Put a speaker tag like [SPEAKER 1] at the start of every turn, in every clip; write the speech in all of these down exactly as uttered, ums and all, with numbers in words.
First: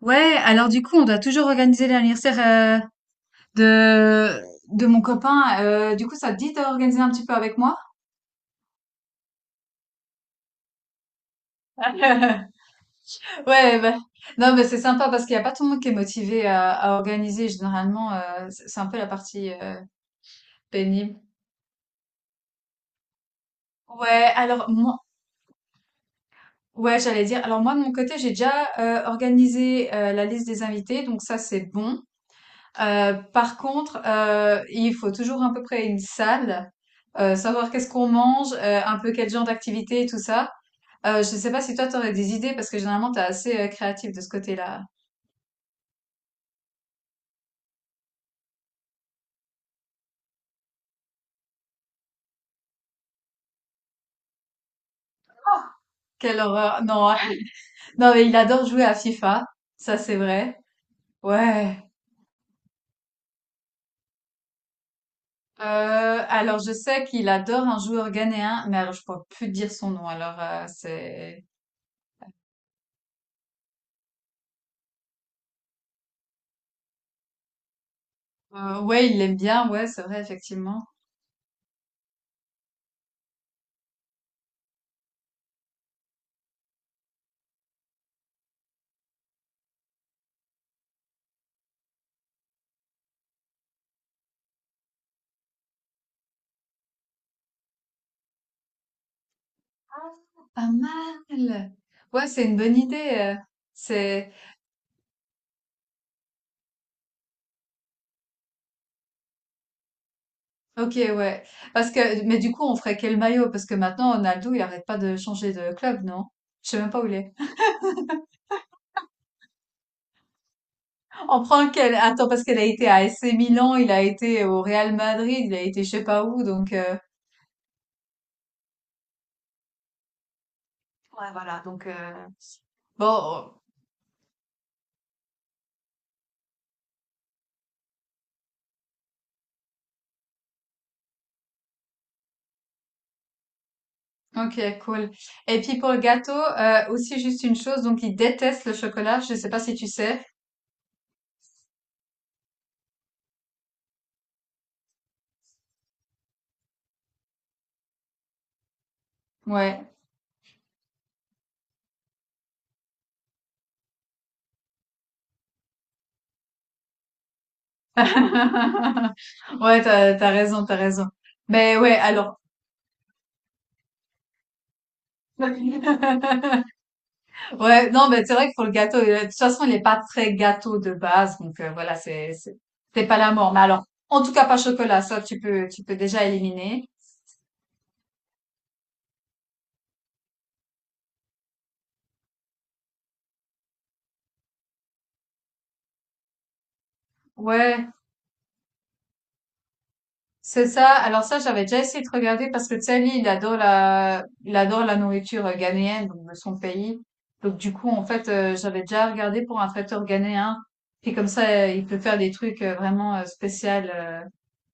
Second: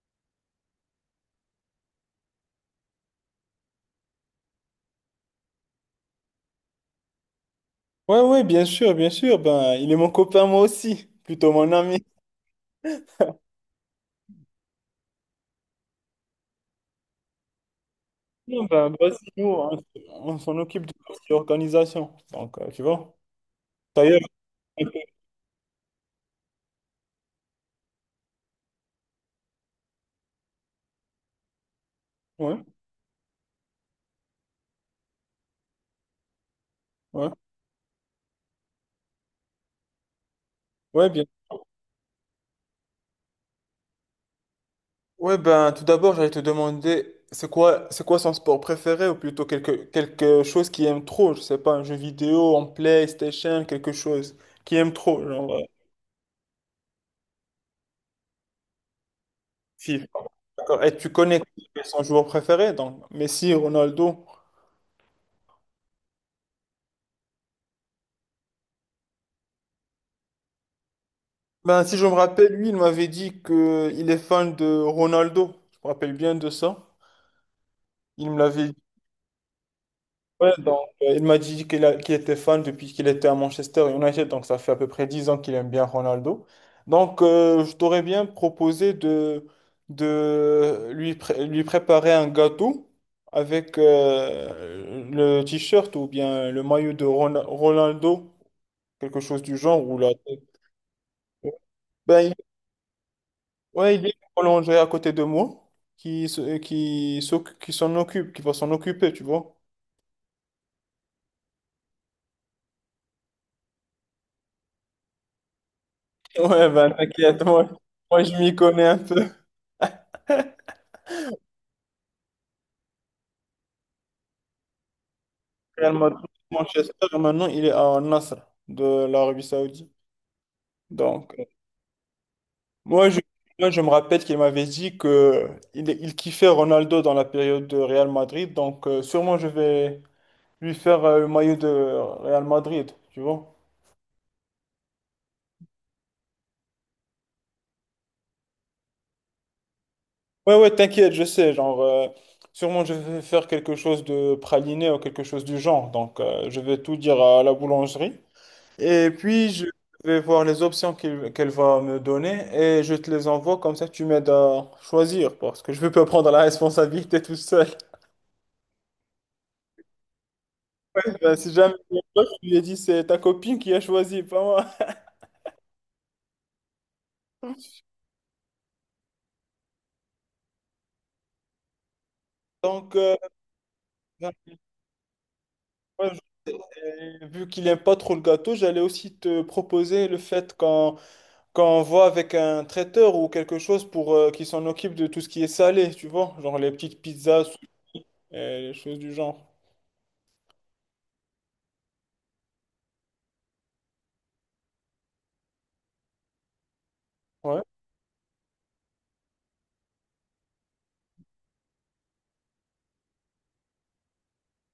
[SPEAKER 1] Ouais, alors du coup, on doit toujours organiser l'anniversaire euh, de de mon copain. Euh, du coup, ça te dit d'organiser un petit peu avec moi?
[SPEAKER 2] Ouais, ouais, bien sûr, bien sûr. Ben, il est mon copain, moi aussi. Plutôt mon ami.
[SPEAKER 1] Ouais, bah, non, mais c'est sympa parce qu'il n'y a pas tout le monde qui est motivé à, à organiser. Généralement, euh,
[SPEAKER 2] Non,
[SPEAKER 1] c'est c'est un
[SPEAKER 2] ben,
[SPEAKER 1] peu
[SPEAKER 2] bah,
[SPEAKER 1] la
[SPEAKER 2] c'est nous,
[SPEAKER 1] partie
[SPEAKER 2] on,
[SPEAKER 1] euh,
[SPEAKER 2] on s'en occupe de
[SPEAKER 1] pénible.
[SPEAKER 2] l'organisation. Donc, euh, tu vois. D'ailleurs,
[SPEAKER 1] Ouais, alors moi, ouais, j'allais dire. Alors moi, de mon côté, j'ai déjà euh, organisé euh, la liste des invités, donc ça, c'est bon.
[SPEAKER 2] ouais,
[SPEAKER 1] Euh, par contre, euh, il faut toujours à peu près une salle,
[SPEAKER 2] ouais,
[SPEAKER 1] euh, savoir qu'est-ce qu'on mange, euh, un peu quel genre d'activité et tout ça.
[SPEAKER 2] ouais,
[SPEAKER 1] Euh,
[SPEAKER 2] bien.
[SPEAKER 1] je sais pas si toi t'aurais des idées parce que généralement t'es assez euh, créatif de ce côté-là.
[SPEAKER 2] Ouais, ben, tout d'abord, j'allais te demander, c'est quoi, c'est quoi son sport préféré ou plutôt quelque, quelque chose qu'il aime trop, je sais pas, un jeu vidéo, en PlayStation, quelque chose qu'il aime trop, genre euh,
[SPEAKER 1] Quelle horreur! Non, non mais il adore jouer à FIFA, ça
[SPEAKER 2] FIFA.
[SPEAKER 1] c'est vrai.
[SPEAKER 2] D'accord. Et tu connais
[SPEAKER 1] Ouais.
[SPEAKER 2] son joueur préféré, donc Messi, Ronaldo.
[SPEAKER 1] Euh, alors je sais qu'il adore un joueur ghanéen, mais alors, je pourrais plus te dire son nom. Alors euh, c'est
[SPEAKER 2] Ben, si je me rappelle, lui, il m'avait dit que il est fan de Ronaldo. Je me rappelle bien de ça. Il me l'avait dit.
[SPEAKER 1] euh, ouais, il l'aime bien, ouais, c'est vrai
[SPEAKER 2] Ouais, donc,
[SPEAKER 1] effectivement.
[SPEAKER 2] euh, il m'a dit qu'il a- qu'il était fan depuis qu'il était à Manchester United. Donc, ça fait à peu près dix ans qu'il aime bien Ronaldo. Donc, euh, je t'aurais bien proposé de, de lui, pré- lui préparer un gâteau avec euh, le t-shirt ou bien le maillot de Ron- Ronaldo, quelque chose du genre, ou la...
[SPEAKER 1] Ah, pas mal. Ouais,
[SPEAKER 2] Ben,
[SPEAKER 1] c'est une bonne idée. Euh,
[SPEAKER 2] ouais, il est
[SPEAKER 1] C'est
[SPEAKER 2] prolongé à côté de moi, qui, se- euh, qui, s'oc- qui s'en occupe, qui va s'en occuper, tu vois.
[SPEAKER 1] OK, ouais. Parce que, mais du coup, on ferait quel maillot? Parce que maintenant, Ronaldo, il arrête pas de changer de club, non?
[SPEAKER 2] Ouais,
[SPEAKER 1] Je sais
[SPEAKER 2] ben
[SPEAKER 1] même pas où il est.
[SPEAKER 2] t'inquiète, moi, moi je m'y connais un peu.
[SPEAKER 1] On prend quel Attends, parce qu'il a été à A C Milan, il a été au Real Madrid, il a été je
[SPEAKER 2] Real
[SPEAKER 1] sais pas
[SPEAKER 2] Madrid,
[SPEAKER 1] où, donc
[SPEAKER 2] Manchester,
[SPEAKER 1] euh,
[SPEAKER 2] maintenant il est à Al-Nassr de l'Arabie Saoudite.
[SPEAKER 1] ouais,
[SPEAKER 2] Donc, euh,
[SPEAKER 1] voilà, donc euh,
[SPEAKER 2] moi je,
[SPEAKER 1] bon.
[SPEAKER 2] moi, je me rappelle qu'il m'avait dit que il, il kiffait Ronaldo dans la période de Real Madrid, donc euh, sûrement je vais lui faire euh, le maillot de Real Madrid, tu vois.
[SPEAKER 1] Ok, cool. Et puis pour le gâteau, euh, aussi juste une chose, donc il déteste le chocolat. Je sais pas si tu sais.
[SPEAKER 2] Ouais, ouais, t'inquiète, je sais. Genre, euh, sûrement, je vais faire quelque chose de praliné ou quelque chose du genre. Donc, euh, je vais tout dire à la boulangerie. Et puis, je
[SPEAKER 1] Ouais.
[SPEAKER 2] vais voir les options qu'il- qu'elle va me donner et je te les envoie. Comme ça, tu m'aides à choisir parce que je veux pas prendre la responsabilité tout seul.
[SPEAKER 1] Ouais, t'as, t'as raison, t'as raison.
[SPEAKER 2] Ben, si jamais
[SPEAKER 1] Mais ouais,
[SPEAKER 2] je
[SPEAKER 1] alors.
[SPEAKER 2] lui ai dit, c'est ta copine qui a choisi, pas moi.
[SPEAKER 1] Ouais, non, mais c'est vrai que pour le gâteau, euh, de toute façon, il est pas très gâteau de base, donc euh, voilà, c'est c'est
[SPEAKER 2] Donc,
[SPEAKER 1] c'est
[SPEAKER 2] euh,
[SPEAKER 1] pas la mort. Mais alors, en tout
[SPEAKER 2] ben,
[SPEAKER 1] cas, pas chocolat, ça tu peux tu peux
[SPEAKER 2] moi,
[SPEAKER 1] déjà
[SPEAKER 2] je-
[SPEAKER 1] éliminer.
[SPEAKER 2] euh, vu qu'il n'aime pas trop le gâteau, j'allais aussi te proposer le fait qu'on quand on voit avec un traiteur ou quelque chose pour euh, qui s'en occupe de tout ce qui est salé, tu vois, genre les petites pizzas,
[SPEAKER 1] Ouais,
[SPEAKER 2] sushis, euh, les choses du genre.
[SPEAKER 1] c'est ça. Alors ça, j'avais déjà essayé de regarder parce que tu sais, lui, il adore la il adore la nourriture euh, ghanéenne, donc de son pays. Donc
[SPEAKER 2] Ouais,
[SPEAKER 1] du coup, en fait, euh, j'avais déjà regardé pour un traiteur ghanéen. Puis comme ça, euh, il peut faire des trucs euh, vraiment euh, spéciaux, euh,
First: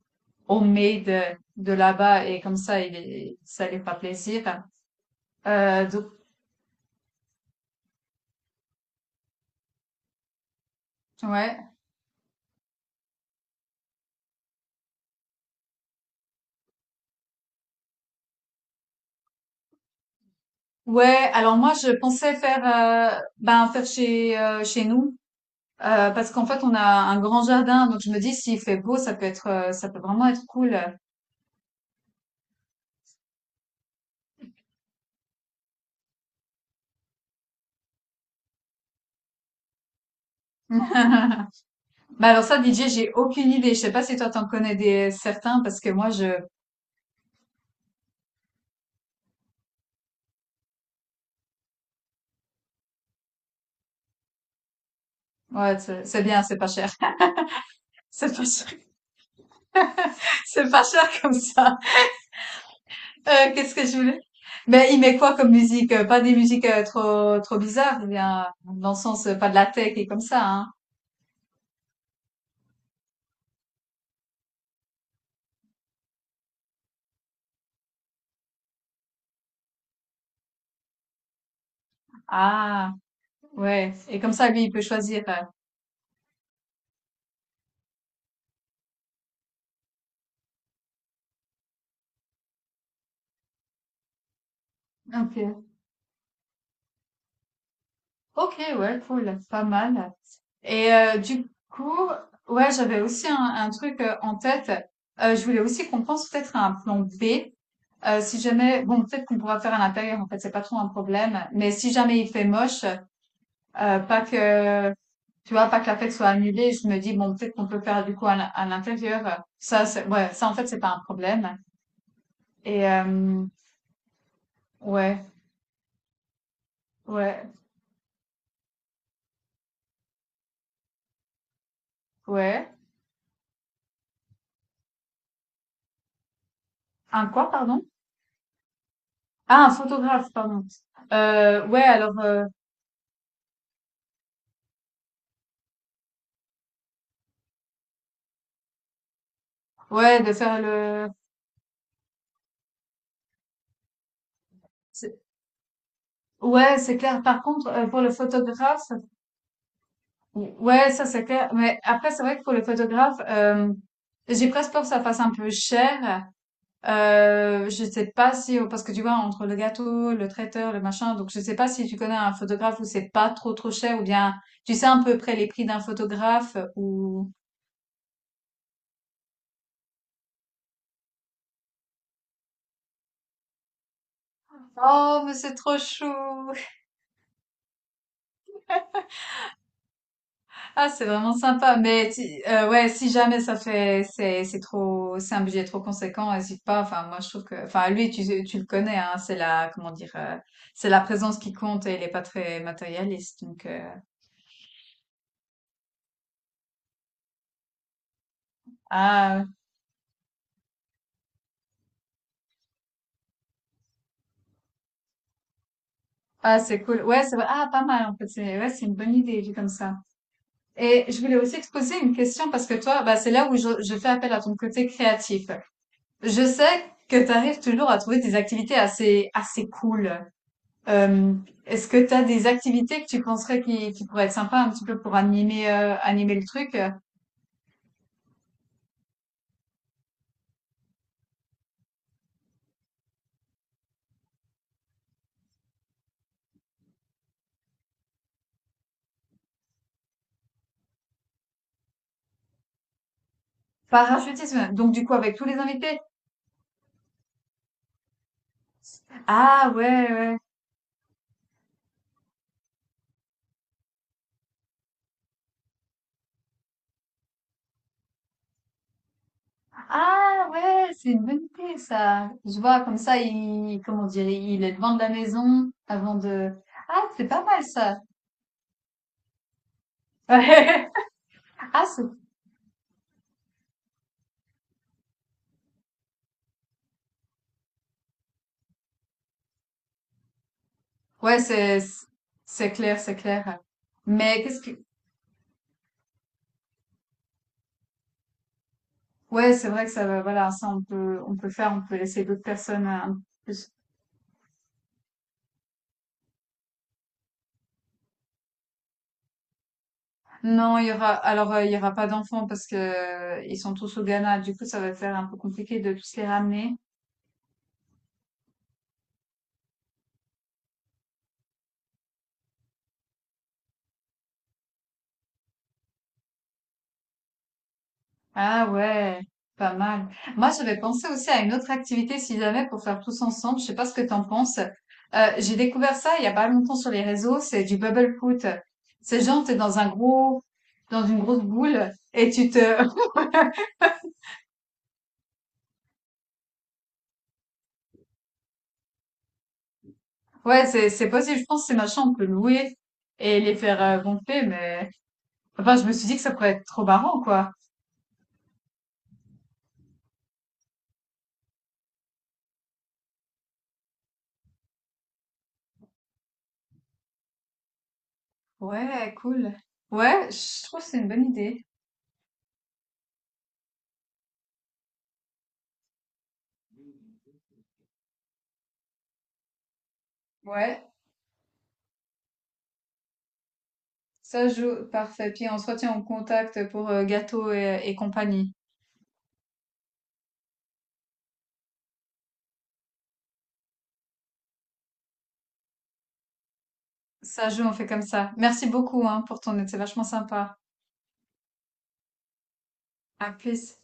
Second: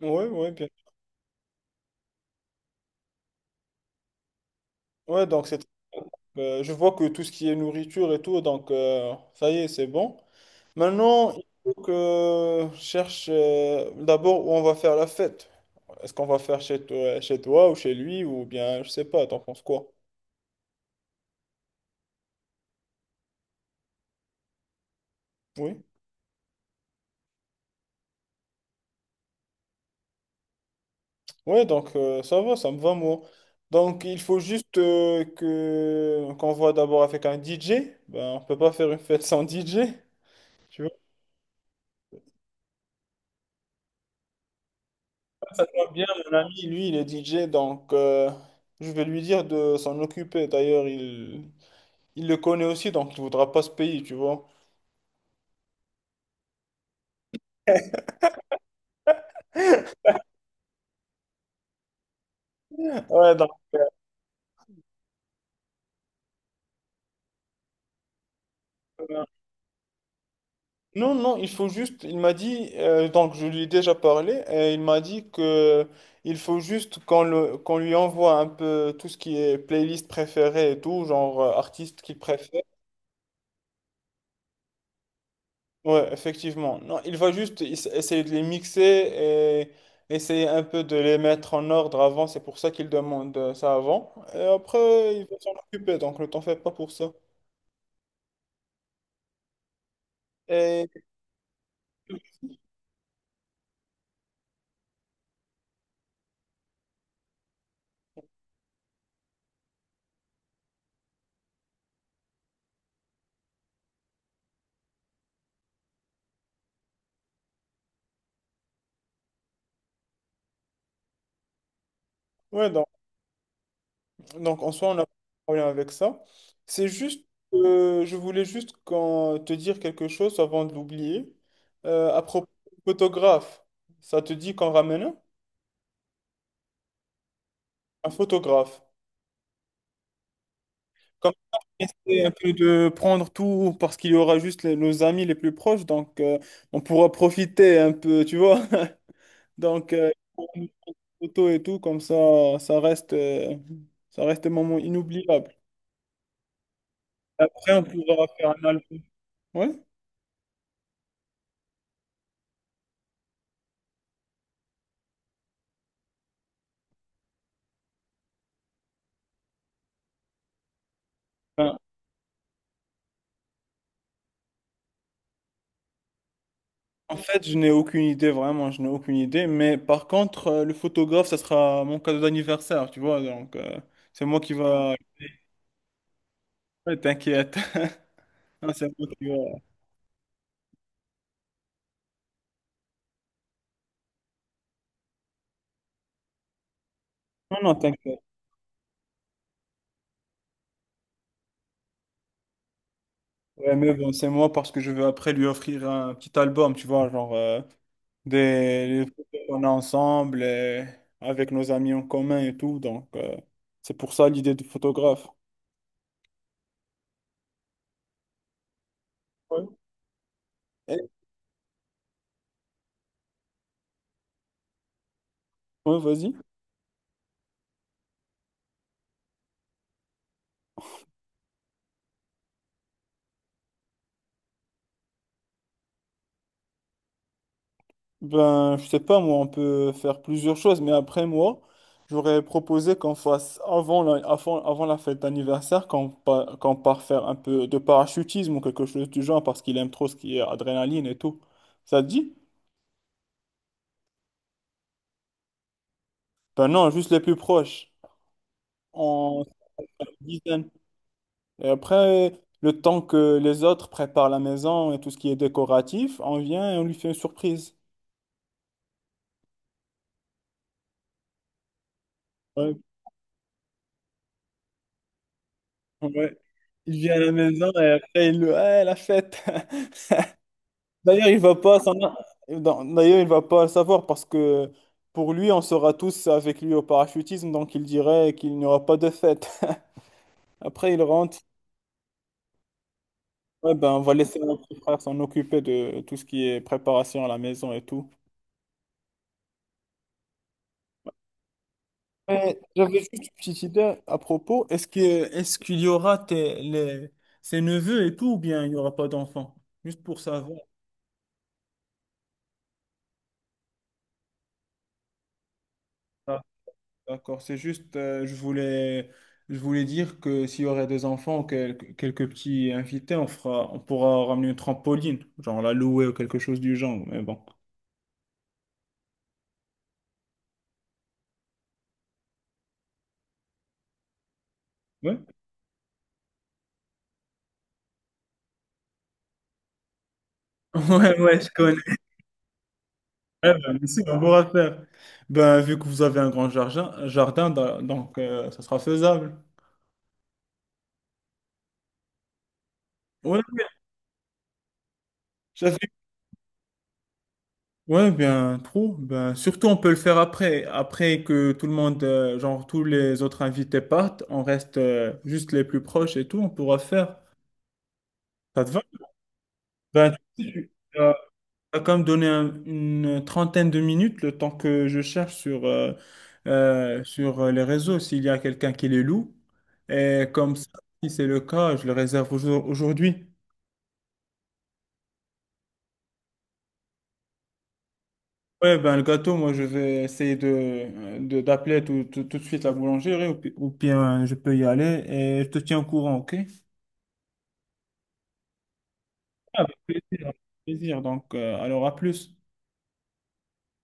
[SPEAKER 2] ouais, ouais, bien.
[SPEAKER 1] homemade euh, de là-bas, et comme ça, il est, ça lui fera plaisir.
[SPEAKER 2] Ouais, donc c'est,
[SPEAKER 1] Euh, donc
[SPEAKER 2] euh, je vois que tout ce qui est nourriture et tout, donc euh, ça y est, c'est bon. Maintenant, il
[SPEAKER 1] Ouais.
[SPEAKER 2] faut que je cherche euh, d'abord où on va faire la fête. Est-ce qu'on va faire chez toi, chez toi ou chez lui ou bien, je sais pas, t'en penses quoi?
[SPEAKER 1] Ouais, alors moi je pensais faire euh, ben faire chez euh, chez nous
[SPEAKER 2] Oui.
[SPEAKER 1] euh, parce qu'en fait on a un grand jardin donc je me dis s'il fait beau ça peut être euh, ça peut vraiment être cool.
[SPEAKER 2] Ouais, donc euh, ça va, ça me va, moi. Donc il faut juste euh, que qu'on voit d'abord avec un D J. Ben, on peut pas faire une fête sans D J. Tu vois
[SPEAKER 1] Bah alors ça D J, j'ai aucune idée, je sais pas si toi t'en connais des certains
[SPEAKER 2] ça
[SPEAKER 1] parce
[SPEAKER 2] va
[SPEAKER 1] que
[SPEAKER 2] bien,
[SPEAKER 1] moi je
[SPEAKER 2] mon ami, lui, il est D J, donc euh, je vais lui dire de s'en occuper. D'ailleurs, il, il le connaît aussi, donc il voudra pas se payer, tu vois.
[SPEAKER 1] ouais, c'est c'est bien, c'est pas cher. C'est pas cher. C'est pas cher comme ça.
[SPEAKER 2] Ouais, donc,
[SPEAKER 1] Heu, qu'est-ce que je voulais? Mais il met quoi comme musique? Heu, pas des musiques, heu, trop trop bizarres, eh bien, dans le
[SPEAKER 2] euh,
[SPEAKER 1] sens, heu, pas de la tech et comme ça, hein?
[SPEAKER 2] non, non, il faut juste, il m'a dit, euh, donc je lui ai déjà parlé, et il m'a dit que il faut juste qu'on le, qu'on lui envoie un peu tout ce qui est playlist préférée et tout, genre euh, artiste qu'il préfère.
[SPEAKER 1] Ah! Ouais et comme ça, lui, il peut choisir, heu,
[SPEAKER 2] Ouais, effectivement. Non, il va juste ess- essayer de les mixer et essayer un peu de les mettre en ordre avant, c'est pour ça qu'il demande euh, ça avant. Et après, il va
[SPEAKER 1] OK.
[SPEAKER 2] s'en occuper, donc ne t'en fais pas pour ça.
[SPEAKER 1] OK, ouais, cool, pas mal
[SPEAKER 2] Et
[SPEAKER 1] et heu, du coup, ouais, j'avais aussi un un truc, heu, en tête. Heu, je voulais aussi qu'on pense peut-être à un plan B. Euh, si jamais, bon, peut-être qu'on pourra faire à l'intérieur, en fait, c'est pas trop un problème. Mais si jamais il fait moche, euh, pas que, tu vois, pas que la fête soit annulée, je me dis, bon, peut-être qu'on peut faire du coup à l'in- à l'intérieur. Ça, c'est, ouais, ça, en fait, c'est pas un problème.
[SPEAKER 2] ouais, donc.
[SPEAKER 1] Et, euh,
[SPEAKER 2] Donc, en soi, on n'a pas
[SPEAKER 1] ouais,
[SPEAKER 2] de problème avec ça. C'est juste,
[SPEAKER 1] ouais,
[SPEAKER 2] euh, je voulais juste qu'en- te dire quelque chose avant de l'oublier. Euh, à propos
[SPEAKER 1] ouais.
[SPEAKER 2] du photographe, ça te dit qu'en ramène un?
[SPEAKER 1] Un quoi, pardon?
[SPEAKER 2] Un photographe.
[SPEAKER 1] Ah, un photographe, pardon.
[SPEAKER 2] Comme ça,
[SPEAKER 1] Euh, ouais,
[SPEAKER 2] on
[SPEAKER 1] alors,
[SPEAKER 2] essaie un
[SPEAKER 1] euh,
[SPEAKER 2] peu de prendre tout parce qu'il y aura juste les- nos amis les plus proches, donc euh, on pourra profiter un peu, tu vois. Donc, euh,
[SPEAKER 1] ouais, de
[SPEAKER 2] pour
[SPEAKER 1] faire
[SPEAKER 2] une
[SPEAKER 1] le,
[SPEAKER 2] photo et tout, comme ça, ça reste, euh, ça reste un moment
[SPEAKER 1] c'est-
[SPEAKER 2] inoubliable.
[SPEAKER 1] ouais, c'est clair. Par contre,
[SPEAKER 2] Après, on
[SPEAKER 1] euh, pour le
[SPEAKER 2] pourra faire un
[SPEAKER 1] photographe,
[SPEAKER 2] album. Ouais.
[SPEAKER 1] ouais, ça c'est clair. Mais après, c'est vrai que pour les photographes, euh, j'ai presque peur que ça fasse un peu cher. Euh, je sais pas si, parce que tu vois, entre le gâteau, le traiteur, le machin, donc je sais pas si tu connais un photographe où c'est pas trop trop cher ou bien tu sais à peu près les prix d'un photographe
[SPEAKER 2] En
[SPEAKER 1] ou...
[SPEAKER 2] fait, je n'ai aucune idée, vraiment, je n'ai aucune idée. Mais par contre, euh, le photographe, ça sera mon cadeau d'anniversaire, tu vois. Donc, euh, c'est moi qui va.
[SPEAKER 1] Oh, mais c'est trop chou!
[SPEAKER 2] Ouais, t'inquiète. Non, c'est moi qui va.
[SPEAKER 1] Ah, c'est vraiment sympa. Mais si- euh, ouais, si jamais ça fait, c'est c'est trop, c'est un budget trop conséquent, n'hésite pas. Enfin, moi je trouve que,
[SPEAKER 2] Non, non,
[SPEAKER 1] enfin lui,
[SPEAKER 2] t'inquiète.
[SPEAKER 1] tu tu le connais, hein. C'est la, comment dire, euh, c'est la présence qui compte et il est pas très matérialiste. Donc
[SPEAKER 2] Ouais,
[SPEAKER 1] euh,
[SPEAKER 2] mais bon, c'est moi parce que je veux après lui offrir un petit album, tu vois, genre euh, des les photos
[SPEAKER 1] ah
[SPEAKER 2] qu'on a ensemble et avec nos amis en commun et tout. Donc, euh, c'est pour ça l'idée de photographe.
[SPEAKER 1] ah c'est cool. Ouais, c'est vrai. Ah pas mal en fait. C'est ouais, c'est une bonne idée vu
[SPEAKER 2] Ouais.
[SPEAKER 1] comme ça.
[SPEAKER 2] Et-
[SPEAKER 1] Et je voulais aussi te poser une question parce que toi, bah c'est là où je, je fais appel à ton côté créatif.
[SPEAKER 2] ouais, vas-y.
[SPEAKER 1] Je sais que tu arrives toujours à trouver des activités assez assez cool. Euh, est-ce que tu as des activités que tu penserais qui, qui pourraient être sympas un petit peu pour animer, euh, animer le truc?
[SPEAKER 2] Ben, je sais pas, moi, on peut faire plusieurs choses, mais après, moi, j'aurais proposé qu'on fasse avant la, avant, avant la fête d'anniversaire, qu'on pa- qu'on part faire un peu de parachutisme ou quelque chose du genre, parce qu'il aime trop ce qui est adrénaline et tout. Ça te dit?
[SPEAKER 1] Parachutisme, donc du coup avec tous les invités.
[SPEAKER 2] Ben non, juste les plus proches, en
[SPEAKER 1] Ah ouais, ouais.
[SPEAKER 2] dizaine. Et après, le temps que les autres préparent la maison et tout ce qui est décoratif, on vient et on lui fait une surprise.
[SPEAKER 1] Ah ouais, c'est une bonne idée ça. Je
[SPEAKER 2] Ouais,
[SPEAKER 1] vois comme ça, il, comment dire, il est devant de la maison avant
[SPEAKER 2] ouais.
[SPEAKER 1] de.
[SPEAKER 2] Il
[SPEAKER 1] Ah,
[SPEAKER 2] vient à
[SPEAKER 1] c'est
[SPEAKER 2] la
[SPEAKER 1] pas mal
[SPEAKER 2] maison et
[SPEAKER 1] ça.
[SPEAKER 2] après, il le... Ouais, la fête! D'ailleurs, il va pas
[SPEAKER 1] Ah,
[SPEAKER 2] s'en-
[SPEAKER 1] c'est...
[SPEAKER 2] D'ailleurs, il va pas le savoir parce que pour lui, on sera tous avec lui au parachutisme, donc il dirait qu'il n'y aura pas de fête. Après, il
[SPEAKER 1] Ouais,
[SPEAKER 2] rentre.
[SPEAKER 1] c'est, c'est clair, c'est clair.
[SPEAKER 2] Ouais, ben, on va laisser
[SPEAKER 1] Mais
[SPEAKER 2] mon
[SPEAKER 1] qu'est-ce que,
[SPEAKER 2] petit frère s'en occuper de tout ce qui est préparation à la maison et tout.
[SPEAKER 1] Ouais, c'est vrai que ça va, voilà, ça on peut, on peut faire, on peut laisser d'autres
[SPEAKER 2] Mais
[SPEAKER 1] personnes euh,
[SPEAKER 2] j'avais
[SPEAKER 1] un
[SPEAKER 2] juste
[SPEAKER 1] peu
[SPEAKER 2] une petite
[SPEAKER 1] plus.
[SPEAKER 2] idée à propos. Est-ce que est-ce qu'il y aura tes- les- ses neveux et tout, ou bien il n'y aura pas d'enfants? Juste pour savoir.
[SPEAKER 1] Non, il y aura, alors euh, il y aura pas d'enfants parce que euh, ils sont tous au Ghana. Du coup, ça va faire un peu compliqué de tous les ramener.
[SPEAKER 2] D'accord, c'est juste, euh, je voulais, je voulais dire que s'il y aurait des enfants, ou quel- quelques petits invités, on fera, on pourra ramener une trampoline, genre la louer ou quelque chose du genre, mais bon.
[SPEAKER 1] Ah ouais, pas mal. Moi, j'avais pensé aussi à une autre activité, si jamais, pour faire tous ensemble. Je sais pas ce que t'en penses.
[SPEAKER 2] Ouais,
[SPEAKER 1] Euh, j'ai découvert ça il y a pas longtemps sur les réseaux. C'est du bubble foot. C'est genre, t'es dans un gros, dans
[SPEAKER 2] ouais,
[SPEAKER 1] une
[SPEAKER 2] ouais,
[SPEAKER 1] grosse
[SPEAKER 2] je connais.
[SPEAKER 1] boule et tu te,
[SPEAKER 2] Ouais, ben, mais si, on pourra faire. Ben, vu que vous avez un grand jardin, jardin da- donc euh, ça sera faisable.
[SPEAKER 1] ouais, c'est, c'est possible. Je pense que ces machins, on peut louer
[SPEAKER 2] Ouais,
[SPEAKER 1] et les
[SPEAKER 2] ouais,
[SPEAKER 1] faire euh, gonfler, mais, enfin, je
[SPEAKER 2] j'avais-
[SPEAKER 1] me suis dit que ça pourrait être trop marrant, quoi.
[SPEAKER 2] ouais, bien trop. Ben, surtout, on peut le faire après. Après que tout le monde, euh, genre tous les autres invités partent, on reste euh, juste les plus proches et tout, on pourra faire. Ça te va?
[SPEAKER 1] Ouais, cool.
[SPEAKER 2] Ben,
[SPEAKER 1] Ouais,
[SPEAKER 2] tu
[SPEAKER 1] je trouve que c'est une bonne idée.
[SPEAKER 2] as quand même donné un- une trentaine de minutes le temps que je cherche sur, euh, euh, sur euh, les réseaux s'il y a quelqu'un qui les loue. Et comme ça,
[SPEAKER 1] Ouais.
[SPEAKER 2] si c'est le cas, je le réserve aujourd- aujourd'hui.
[SPEAKER 1] Ça joue, parfait. Puis on se retient en contact pour euh, gâteau et, et compagnie.
[SPEAKER 2] Ouais, ben le gâteau, moi je vais essayer de, de- d'appeler tout, tout, tout de suite la boulangerie ou, pi- ou bien je peux y aller et je te tiens au courant, ok?
[SPEAKER 1] Ça joue, on fait comme ça. Merci beaucoup hein, pour ton
[SPEAKER 2] Ah,
[SPEAKER 1] aide,
[SPEAKER 2] avec
[SPEAKER 1] c'est vachement
[SPEAKER 2] plaisir, avec
[SPEAKER 1] sympa.
[SPEAKER 2] plaisir. Donc, euh, alors à plus.
[SPEAKER 1] À plus.